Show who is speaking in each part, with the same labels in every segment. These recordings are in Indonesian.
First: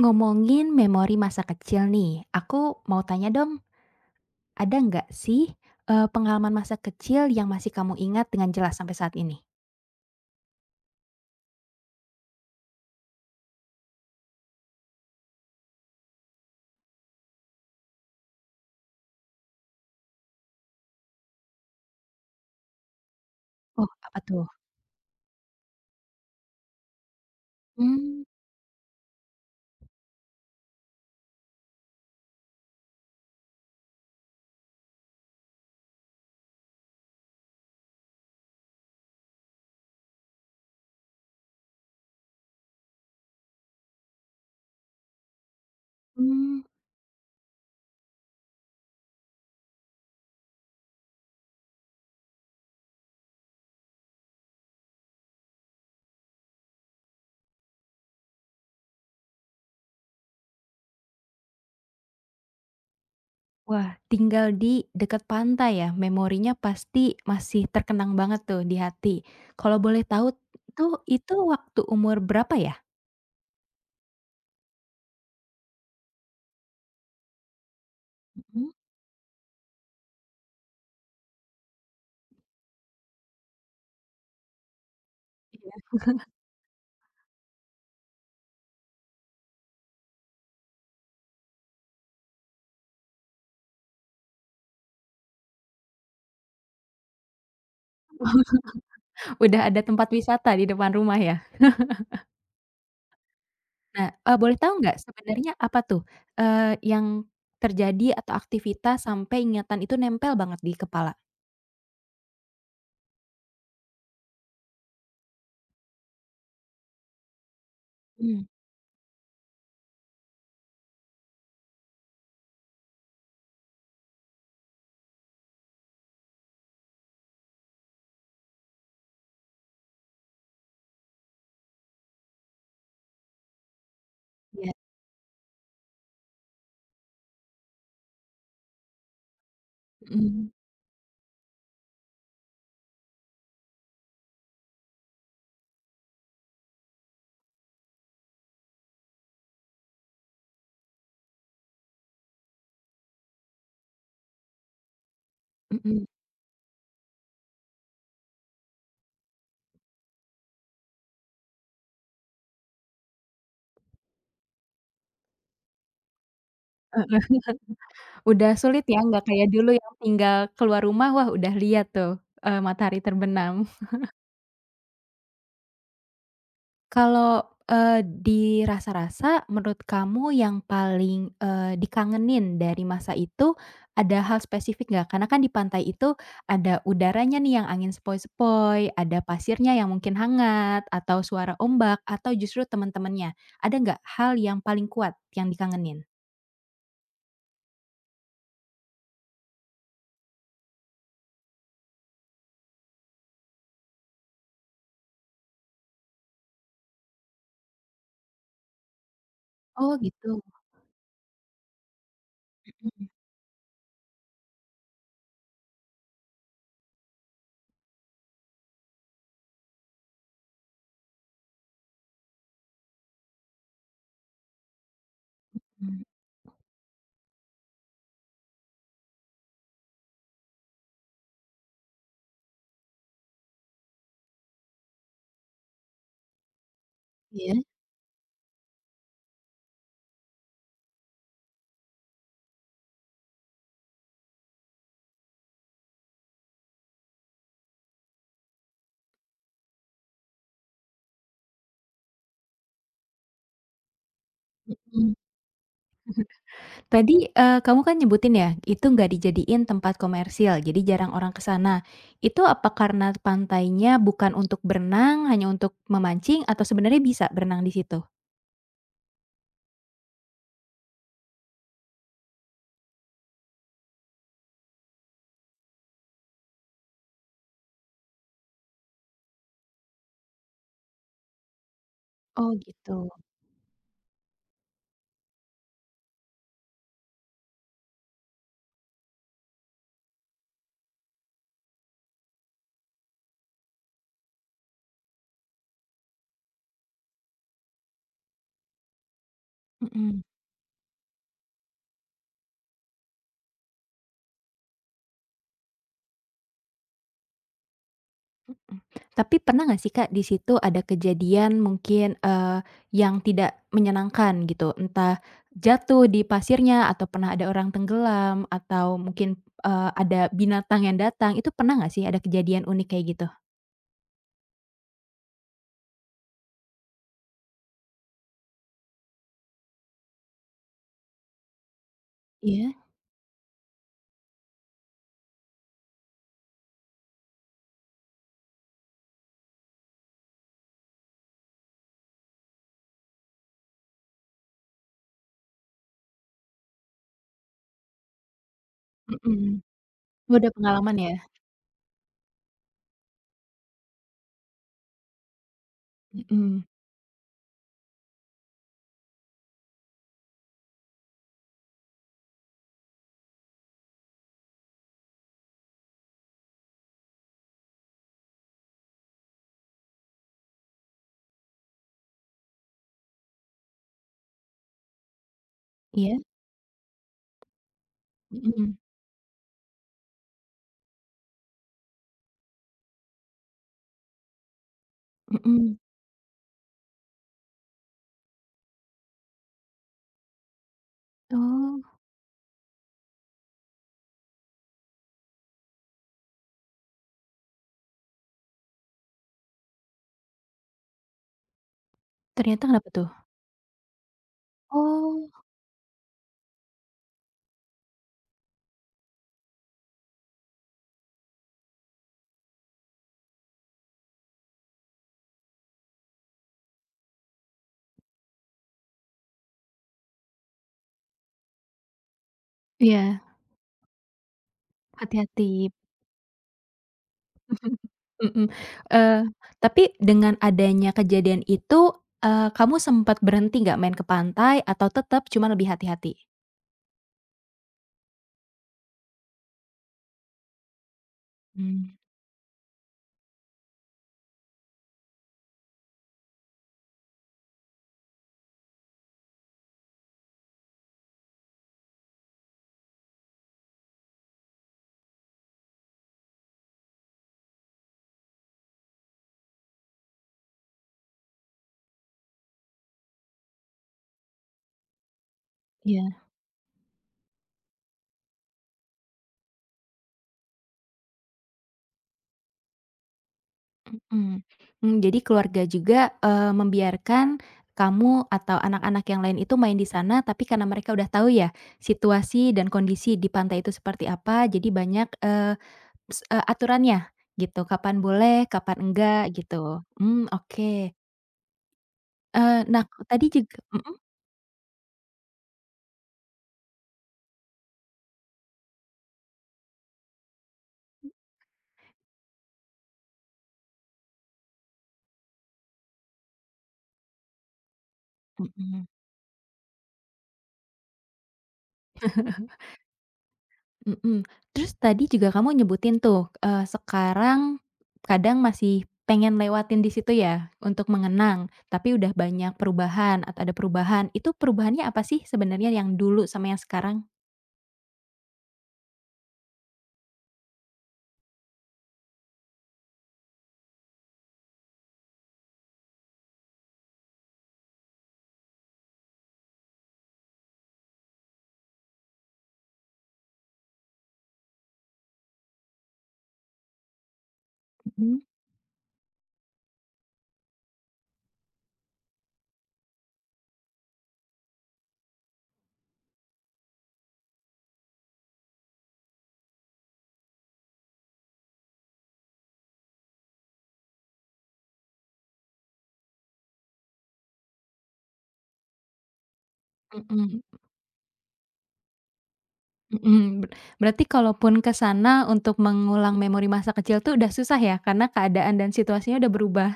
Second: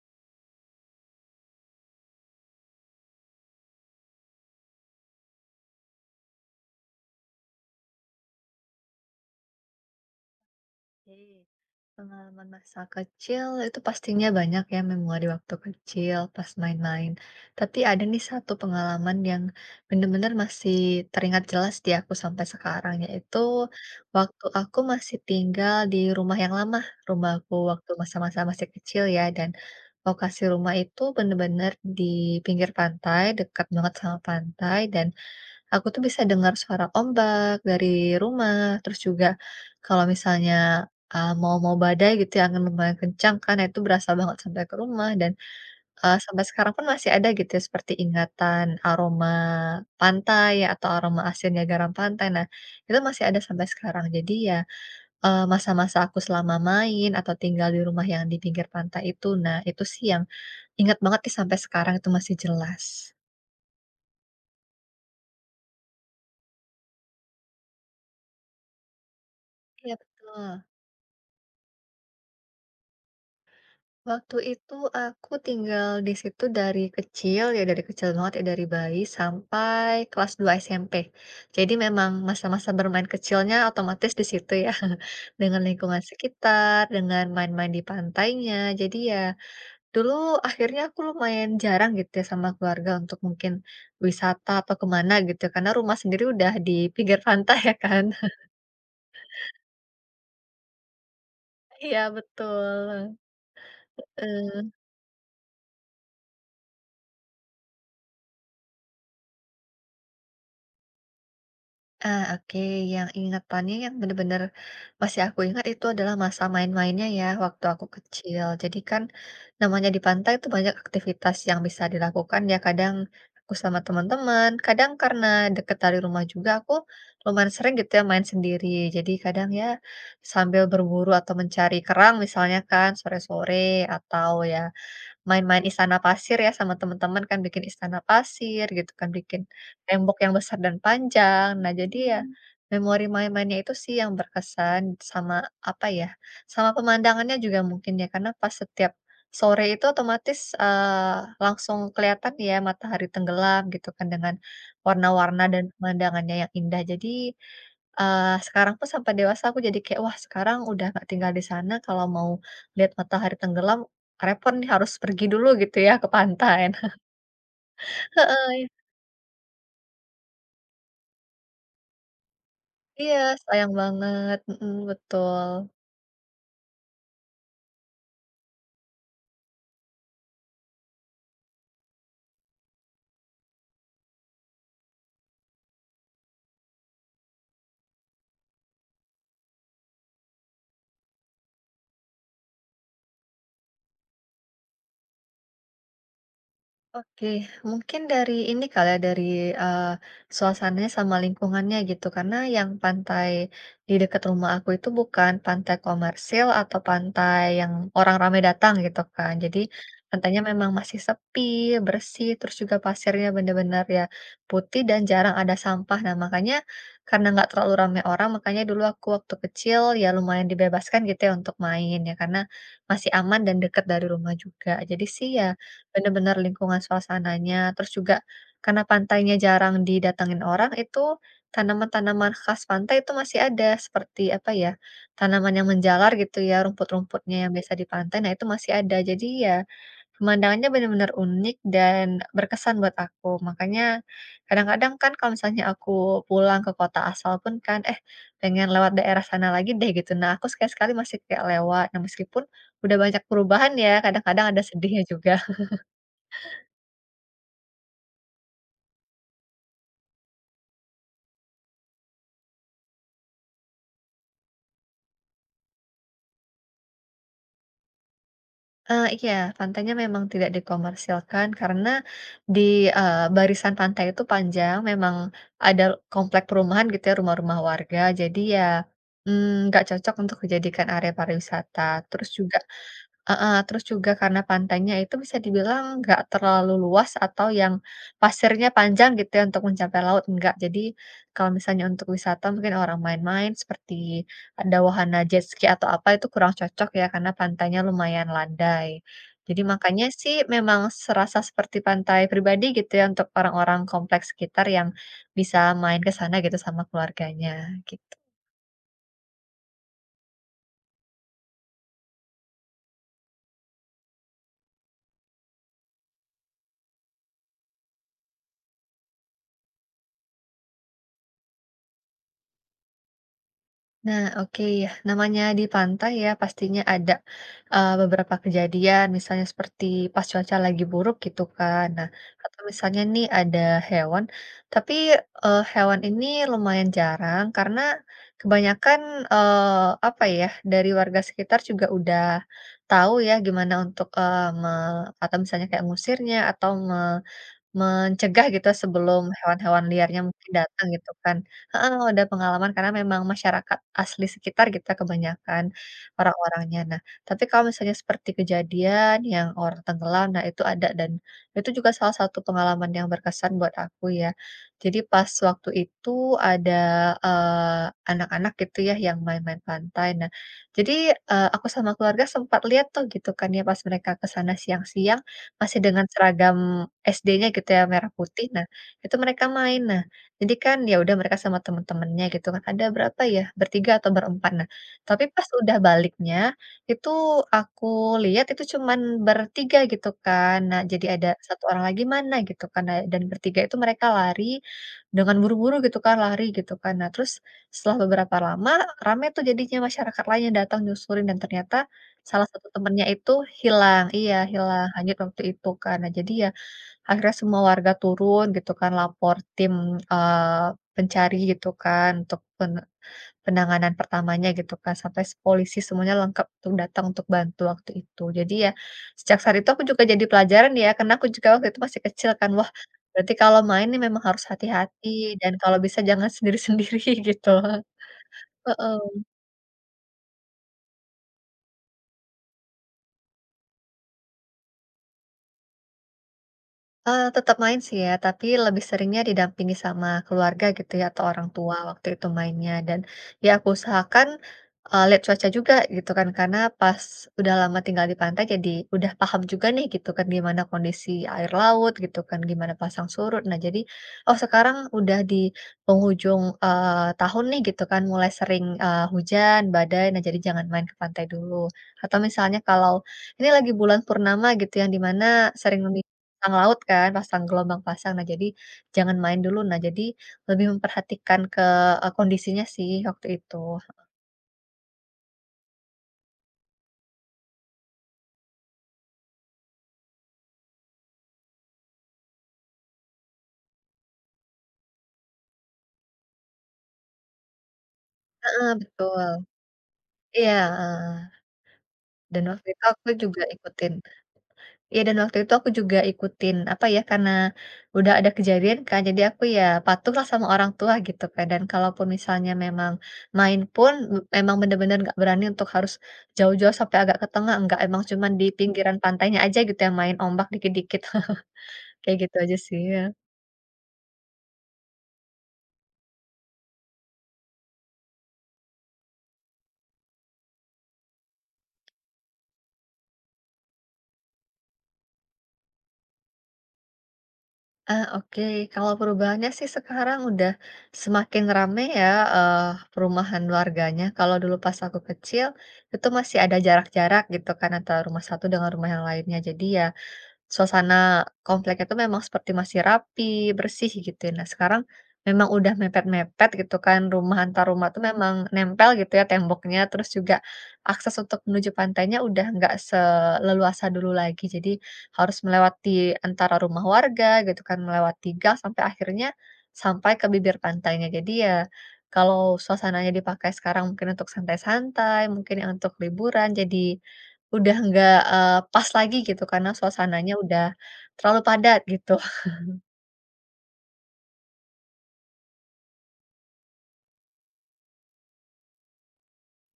Speaker 1: Ngomongin memori masa kecil nih, aku mau tanya dong, ada nggak sih, pengalaman masa kecil yang masih kamu ingat dengan jelas sampai saat ini?
Speaker 2: Oke, pengalaman masa kecil itu pastinya banyak ya memori waktu kecil pas main-main. Tapi ada nih satu pengalaman yang bener-bener masih teringat jelas di aku sampai sekarang, yaitu
Speaker 1: Oh, apa tuh?
Speaker 2: waktu aku masih tinggal di rumah yang lama, rumahku waktu
Speaker 1: Hmm.
Speaker 2: masa-masa masih kecil ya, dan lokasi rumah itu bener-bener di pinggir pantai, dekat banget sama pantai, dan aku tuh bisa dengar suara ombak dari rumah, terus juga kalau misalnya, eee, mau mau badai gitu ya, angin lumayan kencang kan, nah itu berasa banget sampai ke rumah dan, sampai
Speaker 1: Mmm.
Speaker 2: sekarang pun masih ada gitu ya seperti ingatan aroma pantai ya, atau aroma asinnya garam pantai. Nah, itu masih ada sampai sekarang. Jadi ya, masa-masa aku selama main atau tinggal di rumah yang di pinggir pantai itu, nah itu sih yang ingat banget sih sampai sekarang itu masih jelas.
Speaker 1: Wah, tinggal di dekat pantai ya, memorinya pasti masih terkenang banget tuh di hati. Kalau
Speaker 2: Iya,
Speaker 1: boleh tahu
Speaker 2: betul.
Speaker 1: tuh, itu waktu umur berapa ya?
Speaker 2: Waktu itu aku tinggal di situ dari kecil, ya dari kecil banget ya, dari
Speaker 1: Mhm.
Speaker 2: bayi sampai kelas 2 SMP. Jadi memang masa-masa bermain kecilnya otomatis di situ ya, dengan
Speaker 1: Iya.
Speaker 2: lingkungan sekitar, dengan main-main di pantainya. Jadi ya dulu akhirnya aku lumayan jarang gitu ya sama keluarga untuk mungkin wisata atau kemana gitu, karena rumah sendiri udah di pinggir pantai ya kan.
Speaker 1: Udah ada tempat wisata di depan rumah ya?
Speaker 2: Iya, betul.
Speaker 1: Nah, boleh
Speaker 2: Heeh.
Speaker 1: tahu nggak sebenarnya apa tuh, eee, yang terjadi atau aktivitas sampai ingatan itu nempel banget di kepala?
Speaker 2: Ah, oke, yang ingatannya yang bener-bener masih aku ingat itu adalah masa main-mainnya ya, waktu aku
Speaker 1: Mmm,
Speaker 2: kecil. Jadi kan namanya di pantai itu banyak aktivitas yang bisa dilakukan ya, kadang aku sama teman-teman, kadang karena deket dari rumah juga aku lumayan sering gitu ya main sendiri. Jadi kadang ya sambil berburu atau mencari kerang misalnya kan sore-sore atau ya
Speaker 1: iya,
Speaker 2: main-main istana pasir ya sama teman-teman kan, bikin istana pasir gitu kan, bikin tembok yang
Speaker 1: mhm
Speaker 2: besar dan panjang. Nah, jadi ya memori main-mainnya itu sih yang berkesan sama apa ya, sama pemandangannya juga mungkin ya, karena pas setiap sore itu otomatis, langsung kelihatan ya matahari tenggelam gitu kan dengan warna-warna dan
Speaker 1: mhm.
Speaker 2: pemandangannya yang indah. Jadi, sekarang pun sampai dewasa aku jadi kayak, "Wah, sekarang udah nggak tinggal di sana, kalau mau lihat matahari tenggelam repot nih harus pergi dulu gitu ya ke pantai."
Speaker 1: Udah
Speaker 2: Heeh,
Speaker 1: sulit ya, nggak kayak dulu yang tinggal keluar rumah, wah udah lihat tuh, matahari
Speaker 2: iya
Speaker 1: terbenam.
Speaker 2: sayang banget, mhm, betul.
Speaker 1: Kalau, eee, di rasa-rasa menurut kamu yang paling, dikangenin dari masa itu ada hal spesifik nggak? Karena kan di pantai itu ada udaranya nih yang angin sepoi-sepoi, ada pasirnya yang mungkin hangat, atau suara ombak, atau justru teman-temannya. Ada nggak hal yang paling kuat yang dikangenin?
Speaker 2: Oke, mungkin dari ini kali ya, dari, eee, suasananya sama lingkungannya gitu, karena yang pantai di dekat rumah aku itu bukan pantai komersil atau pantai yang orang ramai datang gitu kan. Jadi
Speaker 1: Oh
Speaker 2: pantainya
Speaker 1: gitu,
Speaker 2: memang masih sepi, bersih, terus juga
Speaker 1: mhm
Speaker 2: pasirnya benar-benar ya putih dan jarang ada sampah. Nah makanya karena nggak terlalu ramai orang, makanya dulu aku waktu kecil ya lumayan dibebaskan gitu ya untuk main ya, karena masih aman dan dekat dari rumah juga. Jadi sih ya.
Speaker 1: mhm,
Speaker 2: Bener-bener lingkungan suasananya, terus juga karena pantainya jarang didatengin orang itu, tanaman-tanaman khas pantai itu masih ada seperti apa ya, tanaman yang menjalar gitu ya, rumput-rumputnya yang
Speaker 1: iya,
Speaker 2: biasa di pantai, nah itu masih ada. Jadi ya pemandangannya benar-benar unik dan berkesan buat aku. Makanya kadang-kadang kan kalau misalnya aku pulang ke kota asal pun kan, "Eh, pengen lewat daerah sana lagi deh," gitu. Nah aku sekali-sekali masih kayak lewat. Nah meskipun udah banyak perubahan ya, kadang-kadang ada sedihnya
Speaker 1: mhm.
Speaker 2: juga.
Speaker 1: Tadi, kamu kan nyebutin ya, itu nggak dijadiin tempat komersil, jadi jarang orang ke sana. Itu apa karena pantainya bukan untuk berenang, hanya untuk memancing, atau sebenarnya bisa berenang di situ?
Speaker 2: Iya, pantainya memang tidak dikomersilkan karena di, barisan pantai itu panjang, memang ada komplek perumahan gitu ya, rumah-rumah warga, jadi ya, nggak cocok untuk dijadikan area pariwisata. Terus
Speaker 1: Oh
Speaker 2: juga.
Speaker 1: gitu,
Speaker 2: Heeh, terus juga karena pantainya itu bisa dibilang nggak terlalu luas atau yang pasirnya panjang gitu ya untuk mencapai laut, enggak. Jadi kalau misalnya untuk wisata mungkin orang main-main seperti ada wahana jet ski atau apa itu kurang cocok ya karena pantainya lumayan landai. Jadi makanya
Speaker 1: mhm
Speaker 2: sih memang serasa seperti pantai pribadi gitu ya untuk orang-orang kompleks sekitar yang bisa main ke sana gitu sama keluarganya.
Speaker 1: mhm. Tapi pernah nggak sih, Kak, di situ ada kejadian mungkin, yang tidak menyenangkan gitu? Entah jatuh di pasirnya, atau pernah ada orang tenggelam, atau mungkin, ada binatang yang datang, itu pernah nggak sih ada kejadian unik kayak gitu?
Speaker 2: Nah, oke ya. Namanya di pantai ya, pastinya ada beberapa kejadian, misalnya seperti pas cuaca lagi buruk gitu kan. Nah, atau
Speaker 1: Iya?
Speaker 2: misalnya nih ada hewan, tapi, hewan ini lumayan jarang karena kebanyakan, apa ya, dari warga sekitar juga udah tahu ya gimana untuk, eee, me atau misalnya kayak ngusirnya atau mencegah gitu sebelum
Speaker 1: Mhm.
Speaker 2: hewan-hewan liarnya
Speaker 1: Oh,
Speaker 2: mungkin
Speaker 1: udah
Speaker 2: datang
Speaker 1: pengalaman
Speaker 2: gitu
Speaker 1: ya?
Speaker 2: kan. Heeh, udah pengalaman karena memang masyarakat asli sekitar kita kebanyakan
Speaker 1: Mhm,
Speaker 2: orang-orangnya. Nah, tapi kalau misalnya seperti kejadian yang orang tenggelam, nah itu ada dan itu juga salah satu pengalaman yang berkesan buat aku ya. Jadi pas waktu itu ada, eee, anak-anak gitu ya yang main-main pantai. Nah, jadi, aku sama keluarga sempat lihat tuh gitu kan ya pas mereka ke sana siang-siang masih dengan
Speaker 1: iya?
Speaker 2: seragam SD-nya gitu ya, merah putih. Nah,
Speaker 1: Mhm
Speaker 2: itu mereka main. Nah, jadi kan ya udah mereka sama temen-temennya gitu kan, ada berapa ya, bertiga atau berempat. Nah, tapi pas udah
Speaker 1: mhm.
Speaker 2: baliknya, itu aku lihat itu cuman bertiga gitu kan. Nah, jadi ada satu orang
Speaker 1: Oh,
Speaker 2: lagi mana gitu kan. Nah, dan bertiga itu mereka lari dengan buru-buru gitu kan, lari gitu kan. Nah, terus setelah beberapa lama, rame tuh jadinya masyarakat lainnya datang nyusurin dan ternyata salah
Speaker 1: ternyata
Speaker 2: satu
Speaker 1: kenapa
Speaker 2: temennya
Speaker 1: tuh?
Speaker 2: itu hilang. Iya, hilang, hanyut
Speaker 1: Oh,
Speaker 2: waktu itu kan. Nah, jadi ya akhirnya semua warga turun gitu kan, lapor tim, eee, pencari gitu kan, untuk penanganan pertamanya gitu kan, sampai polisi semuanya lengkap untuk datang untuk bantu waktu itu. Jadi ya sejak saat itu aku juga jadi pelajaran ya, karena aku juga waktu itu masih kecil kan, wah
Speaker 1: iya,
Speaker 2: berarti kalau main nih memang harus hati-hati dan
Speaker 1: hati-hati.
Speaker 2: kalau bisa jangan sendiri-sendiri gitu.
Speaker 1: Mhm, eee,
Speaker 2: Heeh.
Speaker 1: tapi dengan adanya kejadian itu, kamu sempat berhenti nggak main ke pantai atau tetap cuma lebih hati-hati?
Speaker 2: Tetap main sih ya, tapi lebih seringnya didampingi sama keluarga gitu ya, atau orang tua
Speaker 1: Mmm,
Speaker 2: waktu itu mainnya. Dan ya aku usahakan, lihat cuaca juga gitu kan, karena pas udah lama tinggal di pantai jadi udah paham juga nih gitu kan, gimana kondisi air laut gitu kan, gimana pasang surut. Nah jadi, oh sekarang udah di penghujung, tahun nih gitu kan, mulai sering, hujan, badai, nah jadi jangan main ke pantai dulu. Atau misalnya kalau ini lagi bulan purnama gitu yang dimana sering
Speaker 1: iya.
Speaker 2: pasang laut kan, pasang gelombang pasang. Nah, jadi jangan main dulu. Nah, jadi lebih memperhatikan ke, kondisinya sih waktu itu.
Speaker 1: Mhm, mmm, jadi keluarga juga, membiarkan kamu atau anak-anak yang lain itu main di sana, tapi karena mereka udah tahu ya situasi dan kondisi di pantai itu seperti apa, jadi banyak, S aturannya gitu, kapan boleh,
Speaker 2: Heeh,
Speaker 1: kapan enggak
Speaker 2: betul.
Speaker 1: gitu. Mmm,
Speaker 2: Iya,
Speaker 1: oke.
Speaker 2: heeh. Dan
Speaker 1: Eee,
Speaker 2: waktu itu
Speaker 1: nah
Speaker 2: aku
Speaker 1: tadi
Speaker 2: juga
Speaker 1: juga
Speaker 2: ikutin,
Speaker 1: mhm
Speaker 2: iya, dan waktu itu aku juga ikutin, apa ya, karena udah ada kejadian kan, jadi aku ya patuhlah sama orang tua gitu kan. Dan kalaupun misalnya memang main pun, emang bener-bener nggak berani untuk harus jauh-jauh sampai agak ke tengah, enggak, emang cuman di
Speaker 1: mhm.
Speaker 2: pinggiran pantainya aja gitu yang main ombak dikit-dikit. Kayak gitu aja sih, ya.
Speaker 1: Mhm. Terus tadi juga kamu nyebutin tuh, sekarang kadang masih pengen lewatin di situ ya untuk mengenang, tapi udah banyak perubahan atau ada perubahan. Itu perubahannya apa sih sebenarnya yang dulu sama yang sekarang?
Speaker 2: Ah, oke. Kalau perubahannya sih sekarang udah semakin rame ya, perumahan warganya. Kalau dulu pas aku kecil, itu masih ada jarak-jarak gitu kan antara rumah satu dengan rumah yang lainnya. Jadi ya, suasana kompleknya itu memang seperti masih rapi, bersih gitu ya. Nah, sekarang memang udah mepet-mepet gitu kan, rumah antar rumah tuh
Speaker 1: Mhm.
Speaker 2: memang nempel gitu ya temboknya, terus juga akses untuk menuju pantainya udah nggak seleluasa dulu lagi. Jadi harus melewati antara rumah warga gitu kan, melewati gang sampai akhirnya sampai ke bibir pantainya. Jadi ya kalau suasananya dipakai sekarang mungkin untuk santai-santai, mungkin yang untuk liburan jadi udah nggak, pas lagi gitu karena suasananya
Speaker 1: Mhm
Speaker 2: udah terlalu padat gitu.
Speaker 1: mhm. Berarti kalaupun ke sana untuk mengulang memori masa kecil tuh udah susah ya karena keadaan dan situasinya udah berubah?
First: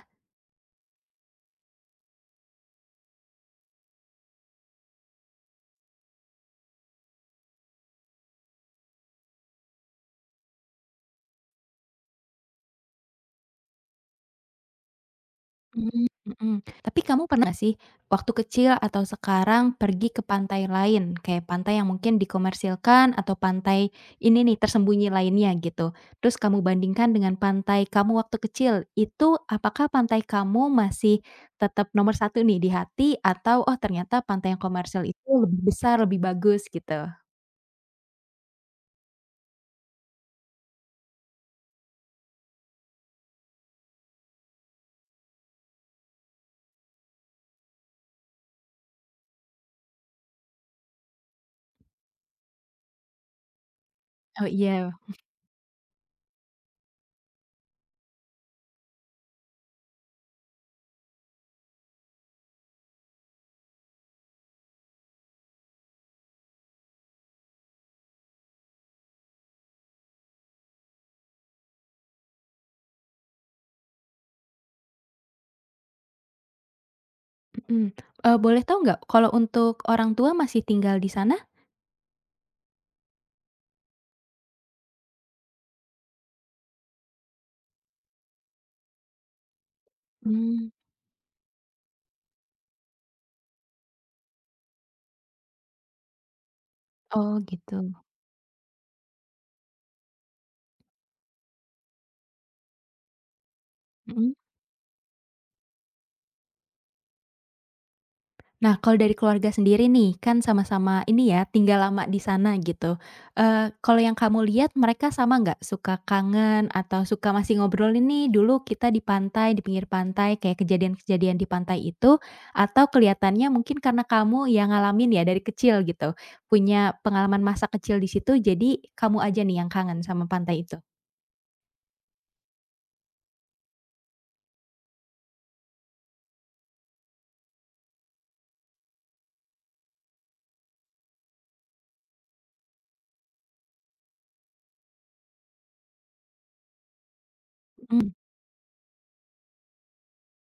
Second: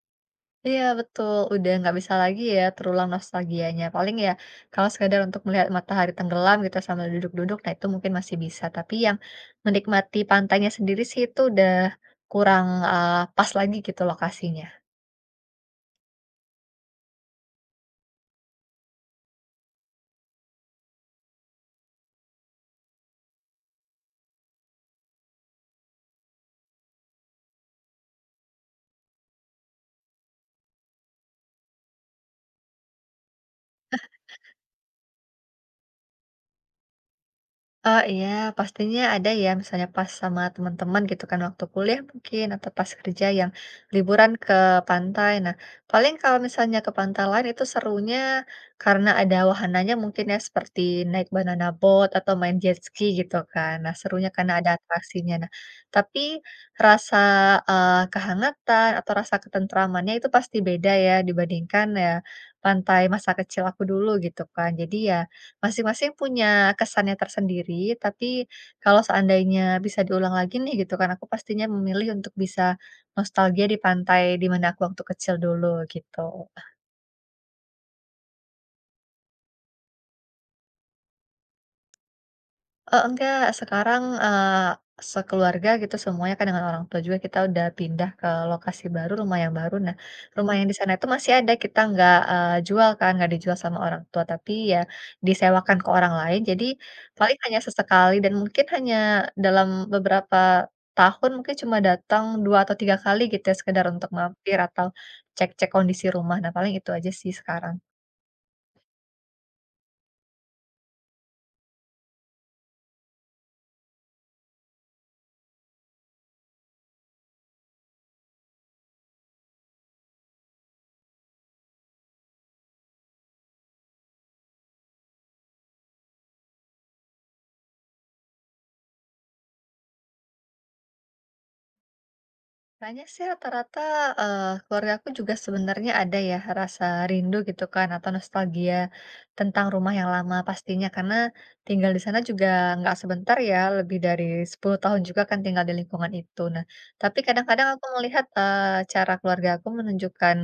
Speaker 2: Iya betul, udah nggak bisa lagi ya terulang nostalgianya. Paling ya kalau sekedar untuk melihat matahari tenggelam gitu sambil duduk-duduk, nah itu mungkin masih bisa. Tapi yang menikmati pantainya sendiri sih itu udah kurang, pas lagi gitu lokasinya.
Speaker 1: Mmm, mhm. Tapi kamu pernah nggak sih, waktu kecil atau sekarang pergi ke pantai lain, kayak pantai yang mungkin dikomersilkan atau pantai ini nih tersembunyi lainnya gitu, terus kamu bandingkan dengan pantai kamu waktu kecil, itu apakah pantai kamu masih tetap nomor satu nih di hati atau, "Oh ternyata pantai yang komersil itu lebih besar, lebih bagus," gitu?
Speaker 2: Oh, iya, pastinya ada ya, misalnya pas sama teman-teman gitu kan waktu kuliah mungkin atau pas kerja yang liburan ke pantai. Nah, paling kalau misalnya ke pantai lain itu serunya karena ada wahananya mungkin ya seperti naik banana boat atau main jet ski gitu kan. Nah, serunya
Speaker 1: Oh
Speaker 2: karena ada
Speaker 1: iya,
Speaker 2: atraksinya. Nah, tapi rasa kehangatan atau rasa ketentramannya itu pasti beda ya dibandingkan ya pantai masa kecil aku dulu gitu kan. Jadi ya masing-masing punya kesannya tersendiri, tapi kalau seandainya bisa diulang lagi nih gitu kan, aku pastinya memilih untuk bisa nostalgia di pantai di mana aku waktu kecil dulu, gitu.
Speaker 1: mhm. Eee, boleh tahu nggak kalau untuk orang tua masih tinggal di sana?
Speaker 2: Enggak, sekarang, sekeluarga gitu semuanya kan dengan orang tua juga kita udah pindah ke lokasi baru, rumah yang baru. Nah, rumah yang
Speaker 1: Mmm,
Speaker 2: di sana itu masih ada, kita nggak, jual kan, nggak dijual sama orang tua, tapi ya disewakan ke orang lain. Jadi
Speaker 1: oh
Speaker 2: paling hanya
Speaker 1: gitu,
Speaker 2: sesekali dan mungkin hanya dalam beberapa tahun mungkin cuma datang 2 atau 3 kali gitu ya, sekedar untuk
Speaker 1: mhm.
Speaker 2: mampir atau cek-cek kondisi rumah. Nah, paling itu aja sih sekarang.
Speaker 1: Nah, kalau dari keluarga sendiri nih, kan sama-sama ini ya, tinggal lama di sana gitu. Eee, kalau yang kamu lihat mereka sama nggak? Suka kangen atau suka masih ngobrol ini "Dulu kita di pantai, di pinggir pantai," kayak kejadian-kejadian di pantai itu, atau kelihatannya mungkin karena kamu yang ngalamin ya dari kecil gitu, punya pengalaman masa kecil di situ, jadi kamu aja nih yang kangen sama pantai itu?
Speaker 2: Banyak sih rata-rata, keluarga aku juga sebenarnya ada ya rasa rindu gitu kan atau nostalgia tentang rumah yang lama pastinya, karena tinggal di sana juga nggak sebentar ya, lebih dari 10 tahun juga kan tinggal di lingkungan itu. Nah, tapi kadang-kadang aku
Speaker 1: Mhm,
Speaker 2: melihat, cara keluarga aku menunjukkan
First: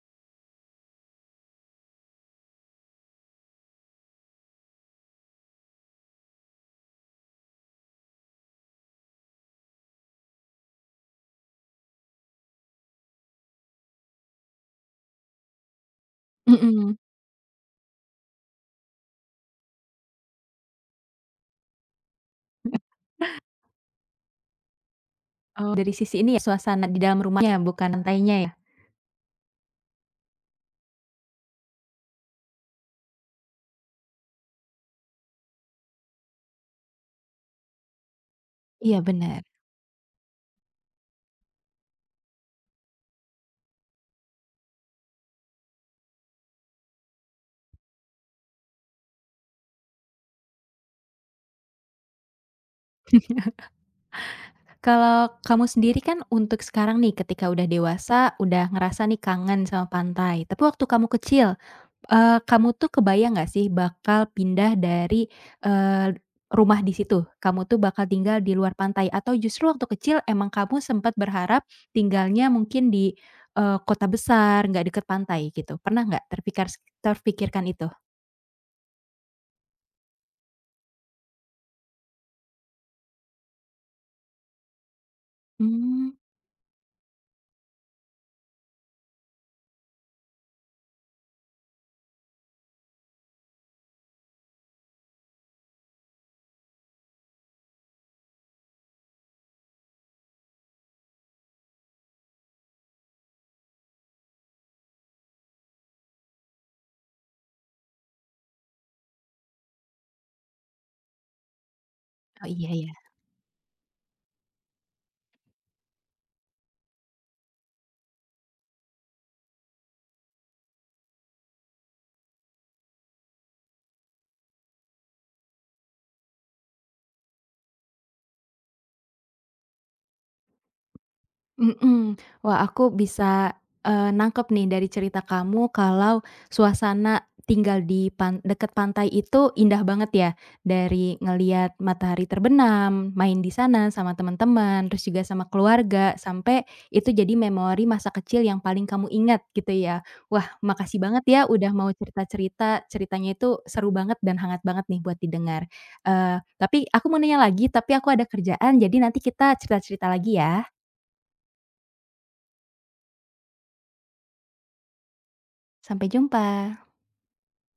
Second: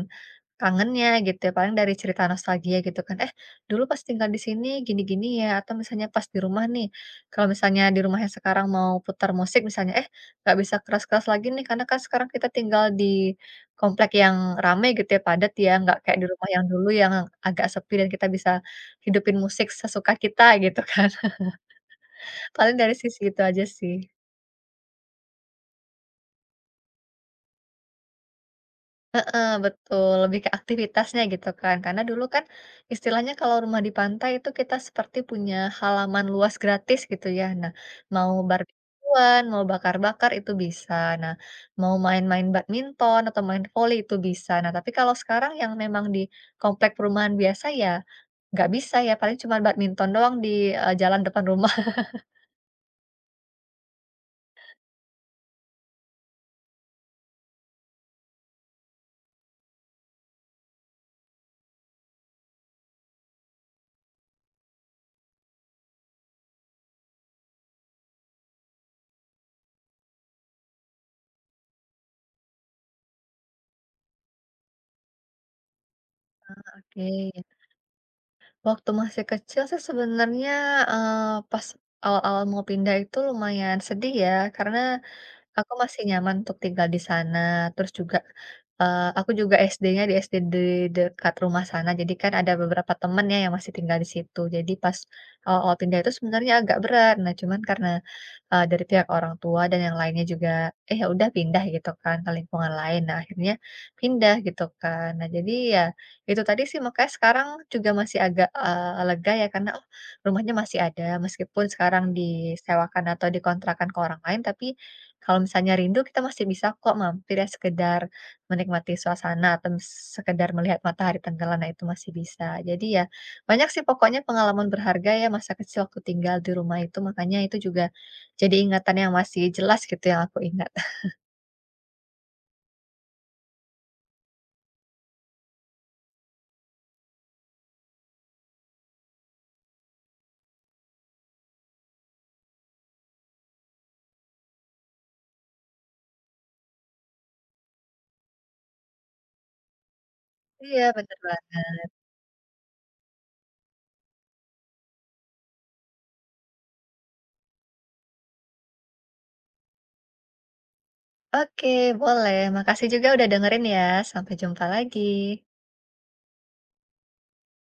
Speaker 2: kangennya gitu ya, paling dari cerita nostalgia gitu kan, "Eh, dulu pas tinggal di sini gini-gini ya," atau misalnya pas di rumah nih, kalau misalnya di rumah yang sekarang mau putar musik misalnya, "Eh, nggak bisa keras-keras lagi nih karena kan sekarang kita tinggal di komplek yang ramai gitu ya, padat ya, nggak kayak di rumah yang dulu
Speaker 1: mhm.
Speaker 2: yang agak sepi dan kita bisa hidupin musik sesuka kita gitu kan." Paling dari sisi itu aja sih.
Speaker 1: Oh, dari sisi ini ya, suasana di dalam rumahnya, bukan pantainya ya?
Speaker 2: Nah, betul, lebih ke aktivitasnya gitu kan. Karena dulu kan istilahnya kalau rumah di pantai itu kita seperti punya halaman luas gratis gitu ya. Nah, mau
Speaker 1: Iya,
Speaker 2: barbekyuan,
Speaker 1: benar.
Speaker 2: mau bakar-bakar itu bisa. Nah, mau main-main badminton atau main voli itu bisa. Nah, tapi kalau sekarang yang memang di komplek perumahan biasa ya nggak bisa ya. Paling cuma badminton doang di jalan depan rumah.
Speaker 1: Kalau kamu sendiri kan untuk sekarang nih ketika udah dewasa, udah ngerasa nih kangen sama pantai. Tapi waktu kamu kecil, kamu tuh kebayang nggak sih bakal pindah dari, eee, rumah di situ? Kamu tuh bakal tinggal di luar pantai atau justru waktu kecil emang kamu sempat berharap tinggalnya mungkin di, kota besar, nggak deket pantai gitu? Pernah nggak
Speaker 2: Oke.
Speaker 1: terpikirkan itu?
Speaker 2: Waktu masih kecil sih sebenarnya eh, pas awal-awal mau pindah itu lumayan sedih ya. Karena aku masih
Speaker 1: Mmm,
Speaker 2: nyaman untuk tinggal di sana, terus juga, aku juga SD-nya di SD di dekat rumah sana, jadi kan ada beberapa temen ya yang masih tinggal di situ. Jadi pas awal-awal pindah itu sebenarnya agak berat, nah cuman karena dari pihak orang tua dan yang lainnya juga, ya udah pindah gitu kan ke lingkungan lain. Nah, akhirnya pindah gitu kan. Nah, jadi ya itu tadi sih makanya sekarang juga masih agak, lega ya karena, oh, rumahnya masih ada meskipun sekarang
Speaker 1: oh iya ya.
Speaker 2: disewakan atau dikontrakan ke orang lain, tapi kalau misalnya rindu kita masih bisa kok mampir ya sekedar menikmati suasana atau sekedar melihat matahari tenggelam, nah itu masih bisa. Jadi ya banyak sih pokoknya pengalaman berharga ya masa kecil waktu tinggal di rumah itu, makanya itu juga jadi ingatan yang masih jelas gitu yang aku ingat.
Speaker 1: Mhm. Wah, aku bisa, nangkep nih dari cerita kamu kalau suasana tinggal di dekat pantai itu indah banget ya, dari ngelihat matahari terbenam, main di sana sama teman-teman, terus juga sama keluarga, sampai itu jadi memori masa kecil yang paling kamu ingat gitu ya. Wah,
Speaker 2: Iya
Speaker 1: makasih
Speaker 2: bener
Speaker 1: banget ya
Speaker 2: banget.
Speaker 1: udah mau cerita-cerita, ceritanya itu seru banget dan hangat banget nih buat didengar. Eee, tapi aku mau nanya lagi, tapi aku ada kerjaan, jadi nanti kita cerita-cerita lagi ya.
Speaker 2: Oke boleh, makasih juga udah dengerin ya, sampai jumpa lagi.
Speaker 1: Sampai jumpa.